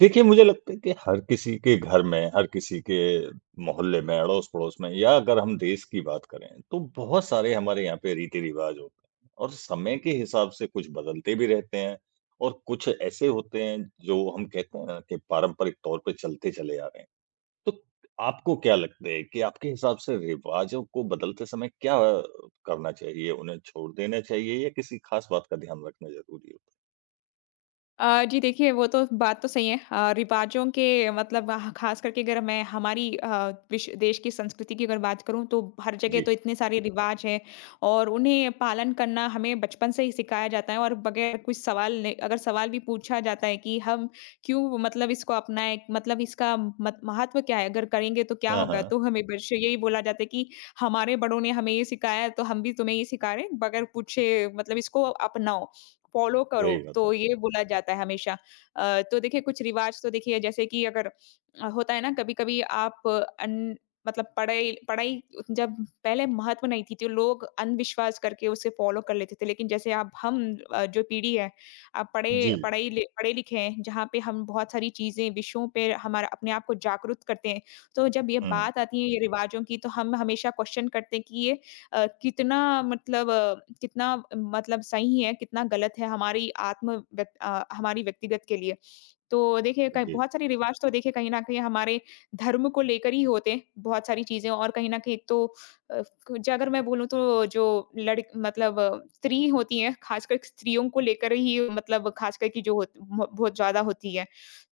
देखिए, मुझे लगता है कि हर किसी के घर में, हर किसी के मोहल्ले में, अड़ोस-पड़ोस में या अगर हम देश की बात करें, तो बहुत सारे हमारे यहाँ पे रीति-रिवाज होते हैं और समय के हिसाब से कुछ बदलते भी रहते हैं और कुछ ऐसे होते हैं जो हम कहते हैं ना कि पारंपरिक तौर पे चलते चले आ रहे हैं। तो आपको क्या लगता है कि आपके हिसाब से रिवाज़ों को बदलते समय क्या करना चाहिए? उन्हें छोड़ देना चाहिए या किसी खास बात का ध्यान रखना ज़रूरी होता जी देखिए, वो तो बात तो सही है। रिवाज़ों के मतलब ह ख़ास करके अगर मैं हमारी विश देश की संस्कृति की अगर बात करूँ तो हर है? जगह तो जी। इतने सारे रिवाज़ हैं और उन्हें पालन करना हमें बचपन से ही सिखाया जाता है और बगैर कुछ सवाल ने अगर सवाल भी पूछा जाता है कि हम क्यों मतलब इसको अपनाएँ, मतलब इसका मत महत्व क्या है? अगर करेंगे तो क्या हाँ, होगा? हाँ। तो हमें बस यही बोला जाता है कि हमारे बड़ों ने हमें ये सिखाया है तो हम भी तुम्हें ये सिखा रहे हैं, बगैर पूछे मतलब इसको अपनाओ। फ़ॉलो करो, सही बात है। तो ये बोला जाता है हमेशा। तो देखिए कुछ रिवाज़ तो देखिए जैसे कि अगर होता है ना कभी-कभी आप अन मतलब पढ़ाई पढ़ाई जब पहले महत्व नहीं थी, तो लोग अंधविश्वास करके उसे फ़ॉलो कर लेते थे। लेकिन जैसे अब हम जो पीढ़ी है, अब पढ़े जी। पढ़ाई लि पढ़े-लिखे हैं, जहाँ पे हम बहुत सारी चीज़ें, विषयों पे हमारा अपने आप को जागरूक करते हैं। तो जब ये हुँ। बात आती है ये रिवाज़ों की, तो हम हमेशा क्वेश्चन करते हैं कि ये अ, कितना मतलब अ, कितना मतलब सही है, कितना गलत है हमारी हमारी व्यक्तिगत के लिए। तो देखिए कई जी, बहुत सारे रिवाज तो देखिए कहीं न कहीं हमारे धर्म को लेकर ही होते हैं, बहुत सारी चीज़ें और कहीं न कहीं एक तो अ, ज अगर मैं बोलूँ तो जो लड़ मतलब स्त्री होती हैं, खासकर स्त्रियों को लेकर ही मतलब खासकर की जो होत म बहुत ज़्यादा होती है।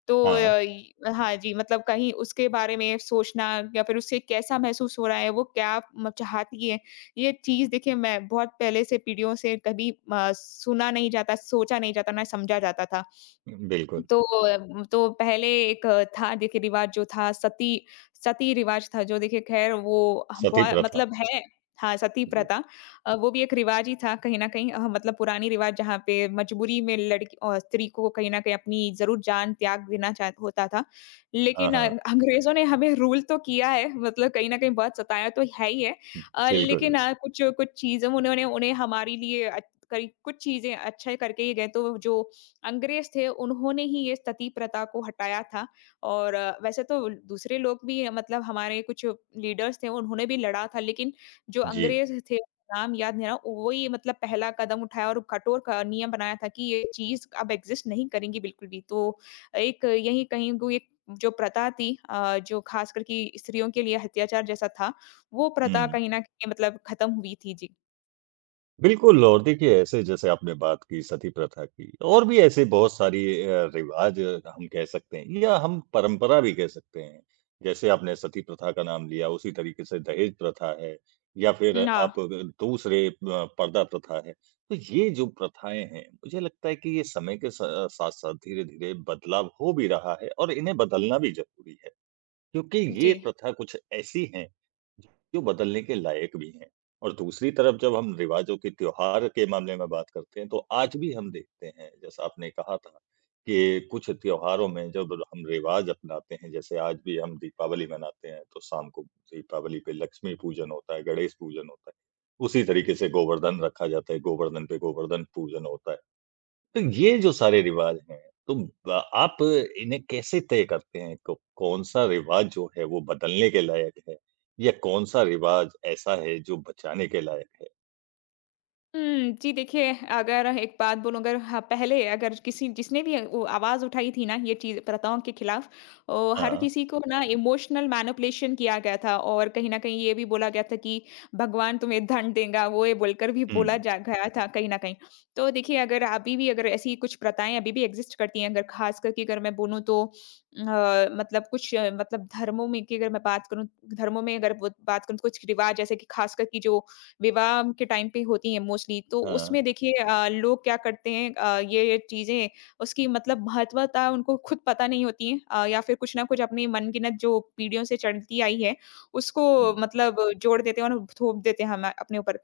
तो हाँ, इ हाँ जी, मतलब कहीं उसके बारे में सोचना या फिर उससे कैसा महसूस हो रहा है, वो क्या म चाहती है, ये चीज़ देखिए मैं बहुत पहले से पीढ़ियों से कभी सुना नहीं जाता, सोचा नहीं जाता, ना समझा जाता था। बिल्कुल, तो तो पहले एक था देखिए रिवाज जो था सती सती रिवाज था जो देखिए ख़ैर वो सती बहु प्रथा। मतलब है हाँ, सती जी, प्रथा। वो भी एक रिवाज ही था कहीं न कहीं मतलब पुरानी रिवाज जहाँ पे मजबूरी में लड़की और स्त्री को कहीं न कहीं अपनी ज़रूर जान त्याग देना चाह होता था। हाँ, लेकिन हाँ, अंग्रेज़ों ने हमें रूल तो किया है मतलब कहीं न कहीं बहुत सताया तो है ही है। लेकिन बिल्कुल, कुछ कुछ चीज़ें उन्होंने उन्हें हमारे लिए कई कुछ चीज़ें अच्छा करके ही गए तो जो अंग्रेज थे, उन्होंने ही ये सती प्रथा को हटाया था और वैसे तो दूसरे लोग भी मतलब हमारे कुछ लीडर्स थे, उन्होंने भी लड़ा था, लेकिन जो जी, अंग्रेज थे, नाम याद नहीं आ रहा, वही मतलब पहला कदम उठाया और कठोर क नियम बनाया था कि ये चीज़ अब एग्ज़िस्ट नहीं करेंगी बिल्कुल भी। तो एक यही कहीं वो एक जो प्रथा थी जो खास कर कि स्त्रियों के लिए अत्याचार जैसा था, वो प्रथा हुँ। कहीं न कहीं मतलब खत्म हुई थी। जी। बिल्कुल। और देखिए ऐसे जैसे आपने बात की सती प्रथा की, और भी ऐसे बहुत सारी रिवाज हम कह सकते हैं या हम परंपरा भी कह सकते हैं। जैसे आपने सती प्रथा का नाम लिया, उसी तरीके से दहेज प्रथा है या फिर हुँ, हाँ। आप अगर दूसरे पर्दा प्रथा है। तो ये जो प्रथाएँ हैं, मुझे लगता है कि ये समय के स साथ-साथ धीरे-धीरे बदलाव हो भी रहा है और इन्हें बदलना भी ज़रूरी है। क्योंकि जी। ये प्रथा कुछ ऐसी हैं, जो बदलने के लायक भी हैं। और दूसरी तरफ जब हम रिवाजों के त्योहार के मामले में बात करते हैं, तो आज भी हम देखते हैं, जैसा आपने कहा था कि कुछ त्योहारों में जब हम रिवाज अपनाते हैं, जैसे आज भी हम दीपावली मनाते हैं, तो शाम को दीपावली पे लक्ष्मी पूजन होता है, गणेश पूजन होता है। उसी तरीके से गोवर्धन रखा जाता है, गोवर्धन पे गोवर्धन पूजन होता है। तो ये जो सारे रिवाज हैं, तो ब आप इन्हें कैसे तय करते हैं? क कौन-सा रिवाज जो है वो बदलने के लायक है? या कौन-सा रिवाज ऐसा है जो बचाने के लायक है? हुँ, जी देखिए, अगर एक बात बोलूँ अगर हाँ, पहले अगर किसी जिसने भी वो आवाज़ उठाई थी ना ये चीज़ प्रथाओं के खिलाफ हर हाँ। किसी को ना इमोशनल मैनिपुलेशन किया गया था और कहीं न कहीं ये भी बोला गया था कि भगवान तुम्हें धन देगा, वो ये बोलकर भी बोला हुँ। जा गया था कहीं न कहीं। तो देखिए अगर अभी भी अगर ऐसी कुछ प्रथाएँ अभी भी एग्ज़िस्ट करती हैं, अगर ख़ास करके अगर मैं बोलूँ तो मतलब कुछ मतलब धर्मों में की अगर मैं बात करूँ, धर्मों में अगर ब बात करूँ तो कुछ रिवाज़ जैसे कि ख़ास कर कि जो विवाह के टाइम पे होती हैं मोस्टली, तो हाँ। उसमें देखिए लोग क्या करते हैं ये चीज़ें उसकी मतलब महत्वता उनको खुद पता नहीं होती है या फिर कुछ ना कुछ अपनी मनगिनत जो पीढ़ियों से चलती आई है, उसको हुँ। मतलब जोड़ देते हैं और थोप देते हैं हम अपने ऊपर।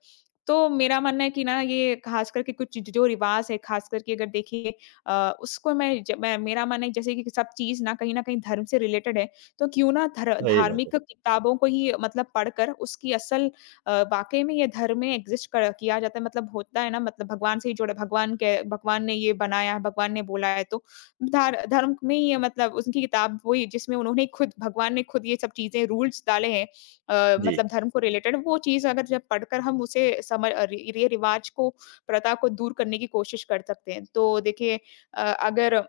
तो मेरा मानना है कि ना ये खास करके कुछ ज जो रिवाज़ है, खास करके अगर देखिए उसको मैं मेरा मानना है जैसे कि सब चीज़ ना कहीं न कहीं धर्म से रिलेटेड है, तो क्यों ना धर सही बात है। धार्मिक किताबों को ही मतलब पढ़कर उसकी असल वाक़ई में ये धर्म में एग्ज़िस्ट कर किया जाता है मतलब होता है ना मतलब भगवान से ही जुड़े भगवान के भगवान ने ये बनाया है, भगवान ने बोला है तो धार धर्म में ही ये मतलब उनकी किताब वही जिसमें उन्होंने खुद भगवान ने खुद ये सब चीज़ें रूल्स डाले हैं जी। मतलब धर्म को रिलेटेड वो चीज़ अगर जब पढ़कर हम उसे समझ रि रीति-रिवाज को, प्रथा को दूर करने की कोशिश कर सकते हैं। तो देखिए अगर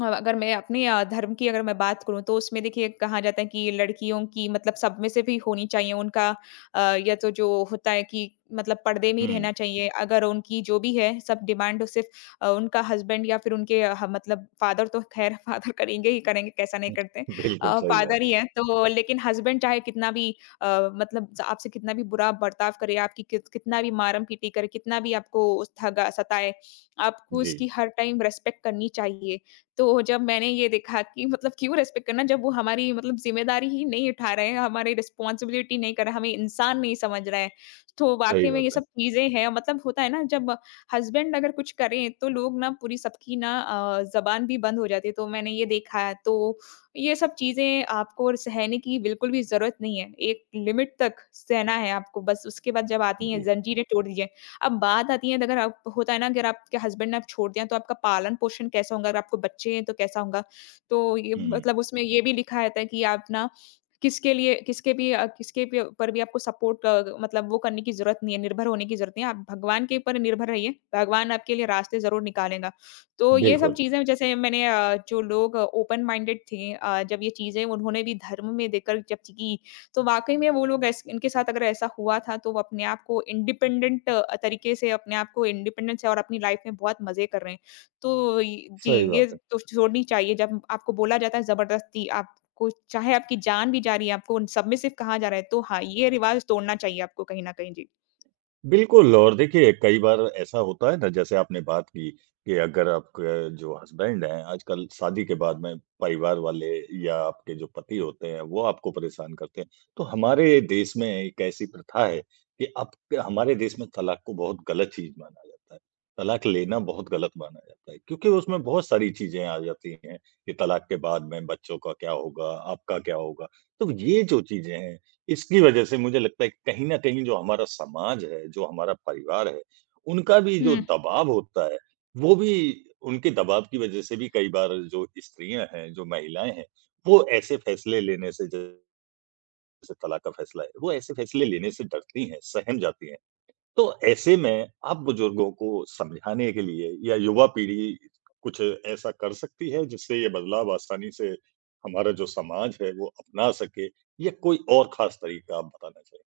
हाँ, अगर मैं अपने धर्म की अगर मैं बात करूँ तो उसमें देखिए कहा जाता है कि लड़कियों की मतलब सब में से भी होनी चाहिए उनका अ, या तो जो होता है कि मतलब पर्दे में ही हुँ, रहना चाहिए। अगर उनकी जो भी है सब डिमांड सिर्फ़ उनका हस्बैंड या फिर उनके ह मतलब फादर तो ख़ैर फादर करेंगे ही करेंगे कैसा नहीं हुँ। करते। बिल्कुल सही बात फादर है। ही हैं तो लेकिन हस्बैंड चाहे कितना भी अ, मतलब ज आपसे कितना भी बुरा बर्ताव करे, आपकी कितना भी मारम-पीटी करे, कितना भी आपको उस ठगा सताए, आपको जी, उसकी हर टाइम रिस्पेक्ट करनी चाहिए। तो जब मैंने ये देखा कि मतलब क्यों रिस्पेक्ट करना जब वो हमारी मतलब ज़िम्मेदारी ही नहीं उठा रहे हैं, हमारी रिस्पॉन्सिबिलिटी नहीं कर रहा, हमें इंसान नहीं समझ रहा है। तो वाक़ई सही में बात ये है। सब चीज़ें हैं मतलब होता है ना जब हस्बैंड अगर कुछ करें तो लोग ना पूरी सबकी ना ज़बान भी बंद हो जाती है, तो मैंने ये देखा है। तो ये सब चीज़ें आपको सहने की बिल्कुल भी ज़रूरत नहीं है। एक लिमिट तक सहना है आपको बस उसके बाद जब आती हैं जी। ज़ंजीरें तोड़ दी जाएँ। अब बात आती है अगर आप होता है ना अगर आपके हस्बैंड ने आप छोड़ दिया तो आपका पालन-पोषण कैसा होगा? अगर आपको बच्चे हैं तो कैसा होगा? तो ये हुँ, मतलब उसमें ये भी लिखा रहता है कि आप ना किसके लिए किसके भी किसके भी ऊपर भी आपको सपोर्ट मतलब वो करने की ज़रूरत नहीं है, निर्भर होने की ज़रूरत नहीं है। आप भगवान के ऊपर निर्भर रहिए, भगवान आपके लिए रास्ते ज़रूर निकालेगा। तो ये सब बिल्कुल, चीज़ें जैसे मैंने जो लोग ओपन माइंडेड थे जब ये चीज़ें उन्होंने भी धर्म में देखकर जब की, तो वाक़ई में वो लोग ऐस इनके साथ अगर ऐसा हुआ था, तो वो अपने आप को इंडिपेंडेंट तरीके से अपने आप को इंडिपेंडेंस से और अपनी लाइफ़ में बहुत मज़े कर रहे हैं। तो इ जी, सही ये बात है। तो छोड़नी चाहिए जब आपको बोला जाता है ज़बरदस्ती आप कुछ चाहे आपकी जान भी जा रही है, आपको उन सब में सिर्फ़ कहा जा रहा है, तो हाँ, ये रिवाज़ तोड़ना चाहिए आपको कहीं न कहीं। जी। बिल्कुल। और देखिए कई बार ऐसा होता है ना, जैसे आपने बात की कि अगर आपके जो हस्बैंड हैं, आजकल शादी के बाद में परिवार वाले या आपके जो पति होते हैं वो आपको परेशान करते हैं, तो हमारे देश में एक ऐसी प्रथा है कि अब हमारे देश में तलाक को बहुत गलत चीज माना जाता है। तलाक लेना बहुत गलत माना जाता है, क्योंकि उसमें बहुत सारी चीजें आ जाती हैं कि तलाक के बाद में बच्चों का क्या होगा, आपका क्या होगा। तो ये जो चीजें हैं, इसकी वजह से मुझे लगता है कि कहीं न कहीं जो हमारा समाज है, जो हमारा परिवार है, उनका भी जो दबाव होता है, वो भी उनके दबाव की वजह से भी कई बार जो स्त्रियाँ हैं, जो महिलाएँ हैं, वो ऐसे फैसले लेने से, जैसे तलाक का फैसला है, वो ऐसे फैसले लेने से डरती हैं, सहम जाती हैं। तो ऐसे में आप बुजुर्गों को समझाने के लिए या युवा पीढ़ी कुछ ऐसा कर सकती है जिससे ये बदलाव आसानी से हमारा जो समाज है वो अपना सके, या कोई और ख़ास तरीका आप बताना चाहें?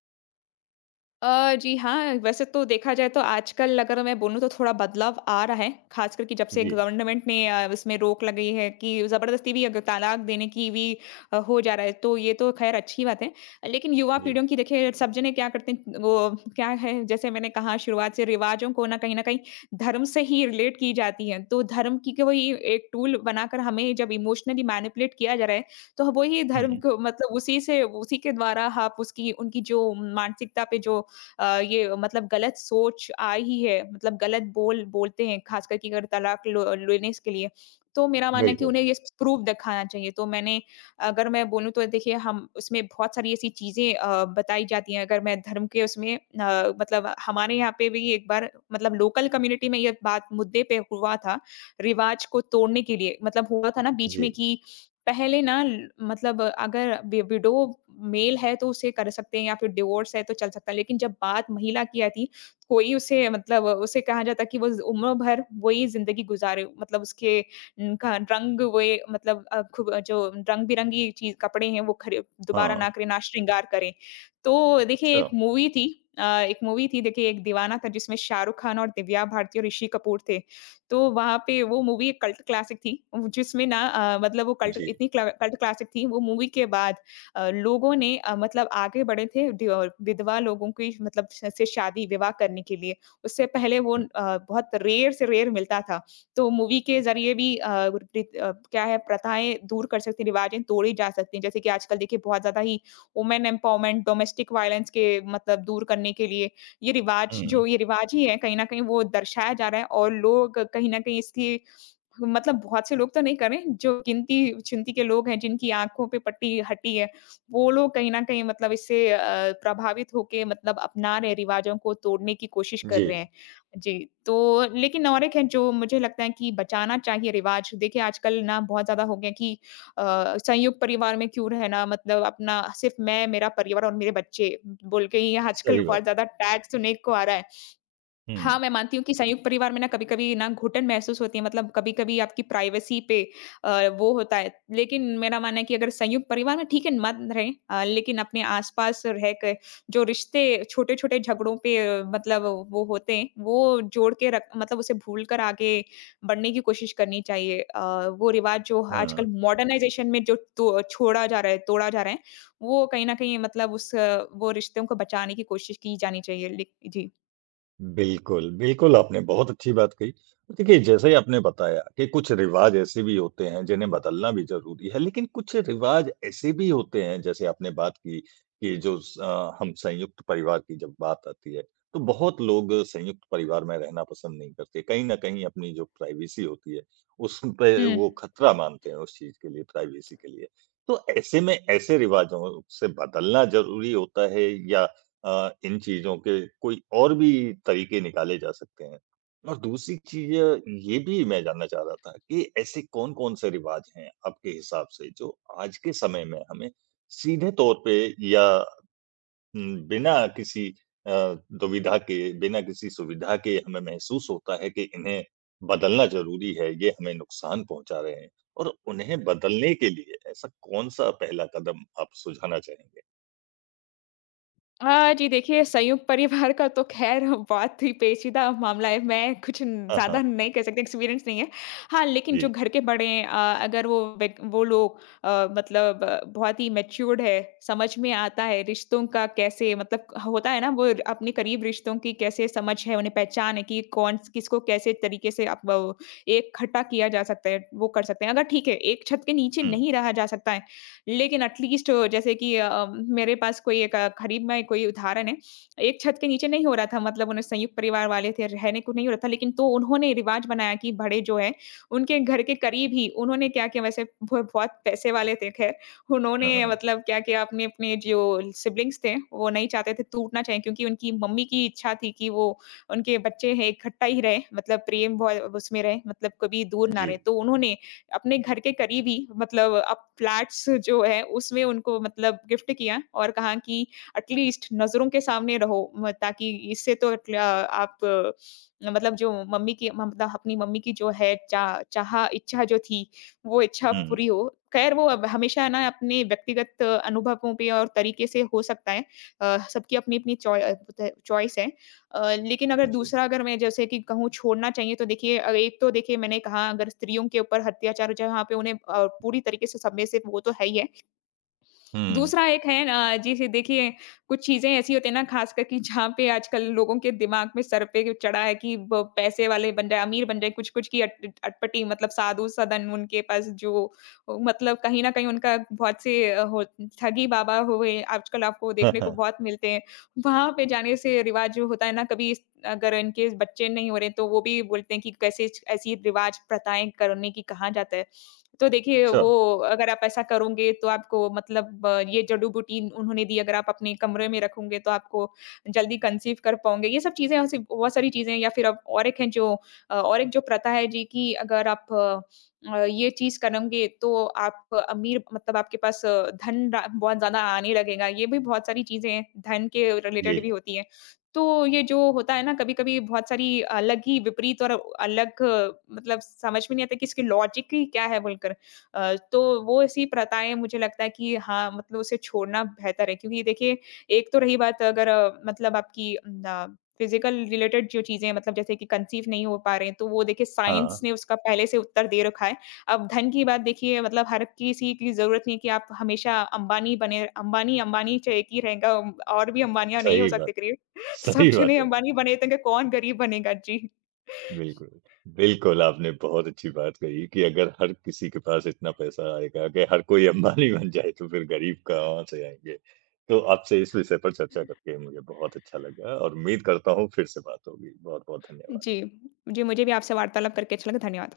जी हाँ, वैसे तो देखा जाए तो आजकल अगर मैं बोलूँ तो थोड़ा बदलाव आ रहा है, ख़ासकर कि जब से जी, गवर्नमेंट ने इसमें रोक लगाई है कि ज़बरदस्ती भी अग तलाक देने की भी हो जा रहा है, तो ये तो ख़ैर अच्छी बात है। लेकिन युवा जी। पीढ़ियों की देखिए सब जने क्या करते हैं, वो क्या है जैसे मैंने कहा शुरुआत से रिवाज़ों को ना कहीं न कहीं धर्म से ही रिलेट की जाती है। तो धर्म की कोई एक टूल बनाकर हमें जब इमोशनली मैनिपुलेट किया जा रहा है, तो वही धर्म हुँ। को मतलब उसी से उसी के द्वारा आप उसकी उनकी जो मानसिकता पे जो ये मतलब गलत सोच आई ही है मतलब गलत बोल बोलते हैं खास करके अगर तलाक लो लेने के लिए। तो मेरा मानना है कि बिल्कुल, उन्हें ये प्रूफ दिखाना चाहिए। तो मैंने अगर मैं बोलूँ तो देखिए हम उसमें बहुत सारी ऐसी चीज़ें बताई जाती हैं अगर मैं धर्म के उसमें मतलब हमारे यहाँ पे भी एक बार मतलब लोकल कम्युनिटी में ये बात मुद्दे पे हुआ था, रिवाज को तोड़ने के लिए मतलब हुआ था ना बीच में जी। कि पहले ना ल मतलब अगर वि विडो मेल है तो उसे कर सकते हैं या फिर डिवोर्स है तो चल सकता है। लेकिन जब बात महिला की आती, कोई उसे कहा जाता है कि वो ज़ उम्र भर वही ज़िंदगी गुज़ारे। मतलब उसके का रंग वे मतलब खूब जो रंग-बिरंगी चीज़ कपड़े हैं वो खरे दोबारा हाँ, ना करें, ना श्रृंगार करें। तो देखिए अच्छा, एक मूवी थी देखिए एक दीवाना था जिसमें शाहरुख खान और दिव्या भारती और ऋषि कपूर थे। तो वहाँ पे वो मूवी एक कल्ट क्लासिक थी, जिसमें ना मतलब वो जी। कल्ट क्लासिक थी, वो मूवी के बाद लोगों ने मतलब आगे बढ़े थे विधवा लोगों की मतलब श से शादी विवाह करने के लिए। उससे पहले वो हुँ, बहुत रेयर से रेयर मिलता था। तो मूवी के ज़रिए भी क्या है प्रथाएँ दूर कर सकते हैं, रिवाजें तोड़ी जा सकती हैं। जैसे कि आजकल देखिए बहुत ज़्यादा ही वुमेन एम्पावरमेंट, डोमेस्टिक वायलेंस के मतलब दूर करने के लिए हुँ, ये रिवाज ही है, कहीं न कहीं वो दर्शाया जा रहा है और लोग कहीं न कहीं इसकी मतलब बहुत से लोग तो नहीं करें, जो गिनती-चुनती के लोग हैं, जिनकी आँखों पे पट्टी हटी है, वो लोग कहीं न कहीं मतलब इससे प्रभावित होके मतलब अपना रहे रिवाजों को तोड़ने की कोशिश कर जी, रहे हैं। जी, तो लेकिन और एक है जो मुझे लगता है कि बचाना चाहिए रिवाज। देखिए आजकल ना बहुत ज़्यादा हो गया कि अ, संयुक्त परिवार में क्यों रहना मतलब अपना सिर्फ़ मैं, मेरा परिवार और मेरे बच्चे बोल के ही आजकल सही बहुत बात। ज़्यादा टैग सुनने को आ रहा है। हाँ, हुँ, मैं मानती हूँ कि संयुक्त परिवार में ना कभी-कभी ना घुटन महसूस होती है मतलब कभी-कभी आपकी प्राइवेसी पे वो होता है। लेकिन मेरा मानना है कि अगर संयुक्त परिवार में ठीक है मत रहें, लेकिन अपने आस-पास रह के जो रिश्ते छोटे-छोटे झगड़ों पे मतलब वो होते हैं, वो जोड़ के रख मतलब उसे भूलकर आगे बढ़ने की कोशिश करनी चाहिए। वो रिवाज़ जो आजकल हाँ। मॉडर्नाइज़ेशन में जो तो छोड़ा जा रहा है तोड़ा जा रहा है, वो कहीं न कहीं मतलब वो रिश्तों को बचाने की कोशिश की जानी चाहिए। लेक जी। बिल्कुल, बिल्कुल, आपने बहुत अच्छी बात कही। देखिए, जैसे ही आपने बताया कि कुछ रिवाज ऐसे भी होते हैं जिन्हें बदलना भी ज़रूरी है, लेकिन कुछ रिवाज ऐसे भी होते हैं, जैसे आपने बात की कि हम संयुक्त परिवार की जब बात आती है, तो बहुत लोग संयुक्त परिवार में रहना पसंद नहीं करते। कहीं न कहीं अपनी जो प्राइवेसी होती है, उस पे हुँ। वो खतरा मानते हैं उस चीज़ के लिए, प्राइवेसी के लिए। तो ऐसे में ऐसे रिवाजों से बदलना ज़रूरी होता है, या इन चीज़ों के कोई और भी तरीके निकाले जा सकते हैं। और दूसरी चीज़ ये भी मैं जानना चाह रहा था कि ऐसे कौन-कौन से रिवाज हैं आपके हिसाब से जो आज के समय में हमें सीधे तौर पे या बिना किसी अ, दुविधा के, बिना किसी सुविधा के हमें महसूस होता है कि इन्हें बदलना ज़रूरी है, ये हमें नुकसान पहुँचा रहे हैं। और उन्हें बदलने के लिए ऐसा कौन-सा पहला कदम आप सुझाना चाहेंगे? जी देखिए, संयुक्त परिवार का तो ख़ैर बहुत ही पेचीदा मामला है। मैं कुछ न हाँ, ज़्यादा हाँ। नहीं कह सकती, एक्सपीरियंस नहीं है। हाँ, लेकिन जो जी। घर के बड़े हैं, अगर वो लोग मतलब बहुत ही मैच्योर्ड है, समझ में आता है रिश्तों का कैसे मतलब होता है ना, वो अपने करीब रिश्तों की कैसे समझ है, उन्हें पहचान है कि कौन किसको कैसे तरीके से आप एक इकट्ठा किया जा सकता है, वो कर सकते हैं। अगर ठीक है, एक छत के नीचे हुँ। नहीं रहा जा सकता है, लेकिन एटलीस्ट जैसे कि मेरे पास कोई एक करीब में कोई उदाहरण है, एक छत के नीचे नहीं हो रहा था मतलब उन्हें, संयुक्त परिवार वाले थे, रहने को नहीं हो रहा था, लेकिन तो उन्होंने रिवाज बनाया कि बड़े जो हैं, उनके घर के करीब ही उन्होंने क्या किया, वैसे ब बहुत पैसे वाले थे खैर, हाँ, उन्होंने हाँ। मतलब क्या किया, अपने अपने जो सिब्लिंग्स थे, वो नहीं चाहते थे टूटना चाहिए क्योंकि उनकी मम्मी की इच्छा थी कि वो उनके बच्चे हैं, इकट्ठा ही रहें, मतलब प्रेम भ उसमें रहें, मतलब कभी दूर ना जी। रहें। तो उन्होंने अपने घर के करीब ही मतलब अप फ्लैट्स जो है उसमें उनको मतलब गिफ्ट किया और कहा कि एटलीस्ट नज़रों के सामने रहो, म ताकि इससे तो एट ल आप मतलब जो मम्मी की, म मतलब अपनी मम्मी की जो है चा चाह इच्छा जो थी, वो इच्छा हुँ, पूरी हो। खैर, वो अब हमेशा ना अपने व्यक्तिगत अनुभवों पे और तरीके से हो सकता है। सबकी अपनी-अपनी चॉइस है। लेकिन जी। अगर मैं जैसे कि कहूँ छोड़ना चाहिए, तो देखिए एक तो देखिए मैंने कहा, अगर स्त्रियों के ऊपर अत्याचार जहाँ पे उन्हें पूरी तरीके से सबमिसिव, वो तो है ही है। हुँ। दूसरा एक है, जी से देखिए कुछ चीज़ें ऐसी होती हैं ना, ख़ासकर कि जहाँ पे आजकल लोगों के दिमाग में सर पे चढ़ा है कि ब पैसे वाले बन जाए, अमीर बन जाए, कुछ-कुछ की अट अटपटी मतलब साधु-सदन उनके पास जो मतलब कहीं न कहीं उनका बहुत से अ, हो ठगी बाबा हुए आजकल आपको देखने को बहुत मिलते हैं। वहाँ पे जाने से रिवाज जो होता है ना, कभी इस अगर इनके बच्चे नहीं हो रहे तो वो भी बोलते हैं कि कैसे ऐसी रिवाज प्रथाएँ करने की कहा जाता है। तो देखिए अच्छा, वो, अगर आप ऐसा करोगे तो आपको मतलब ये जड़ी-बूटी उन्होंने दी, अगर आप अपने कमरे में रखोगे तो आपको जल्दी कंसीव कर पाओगे। ये सब चीज़ें ऐसी बहुत सारी चीज़ें हैं, या फिर अब और एक जो प्रथा है जी, कि अगर आप ये चीज़ करेंगे तो आप अमीर, मतलब आपके पास धन रा बहुत ज़्यादा आने लगेगा। ये भी बहुत सारी चीज़ें हैं, धन के जी। रिलेटेड भी होती हैं। तो ये जो होता है ना, कभी-कभी बहुत सारी अलग ही विपरीत और अलग, मतलब समझ में नहीं आता कि इसकी लॉजिक ही क्या है बोलकर। तो वो ऐसी प्रथाएँ मुझे लगता है कि हाँ, मतलब उसे छोड़ना बेहतर है, क्योंकि देखिए एक तो रही बात अगर, मतलब आपकी न फिज़िकल रिलेटेड जो चीज़ें हैं मतलब जैसे कि कंसीव नहीं हो पा रहे हैं, तो वो देखिए साइंस हाँ, ने उसका पहले से उत्तर दे रखा है। अब धन की बात देखिए, मतलब हर किसी की ज़रूरत नहीं है कि आप हमेशा अंबानी बने। अंबानी, अंबानी च एक ही रहेगा, और भी अंबानियाँ नहीं हो सही सकते। बात, सब सही बात चने है। अंबानी बने थे, कौन गरीब बनेगा? जी। बिल्कुल, बिल्कुल, आपने बहुत अच्छी बात कही कि अगर हर किसी के पास इतना पैसा आएगा कि हर कोई अंबानी बन जाए, तो फिर गरीब कहाँ से आएँगे। तो आपसे इस विषय पर चर्चा करके मुझे बहुत अच्छा लगा और उम्मीद करता हूँ फिर से बात होगी। बहुत-बहुत धन्यवाद। जी, जी, मुझे भी आपसे वार्तालाप करके अच्छा लगा, धन्यवाद।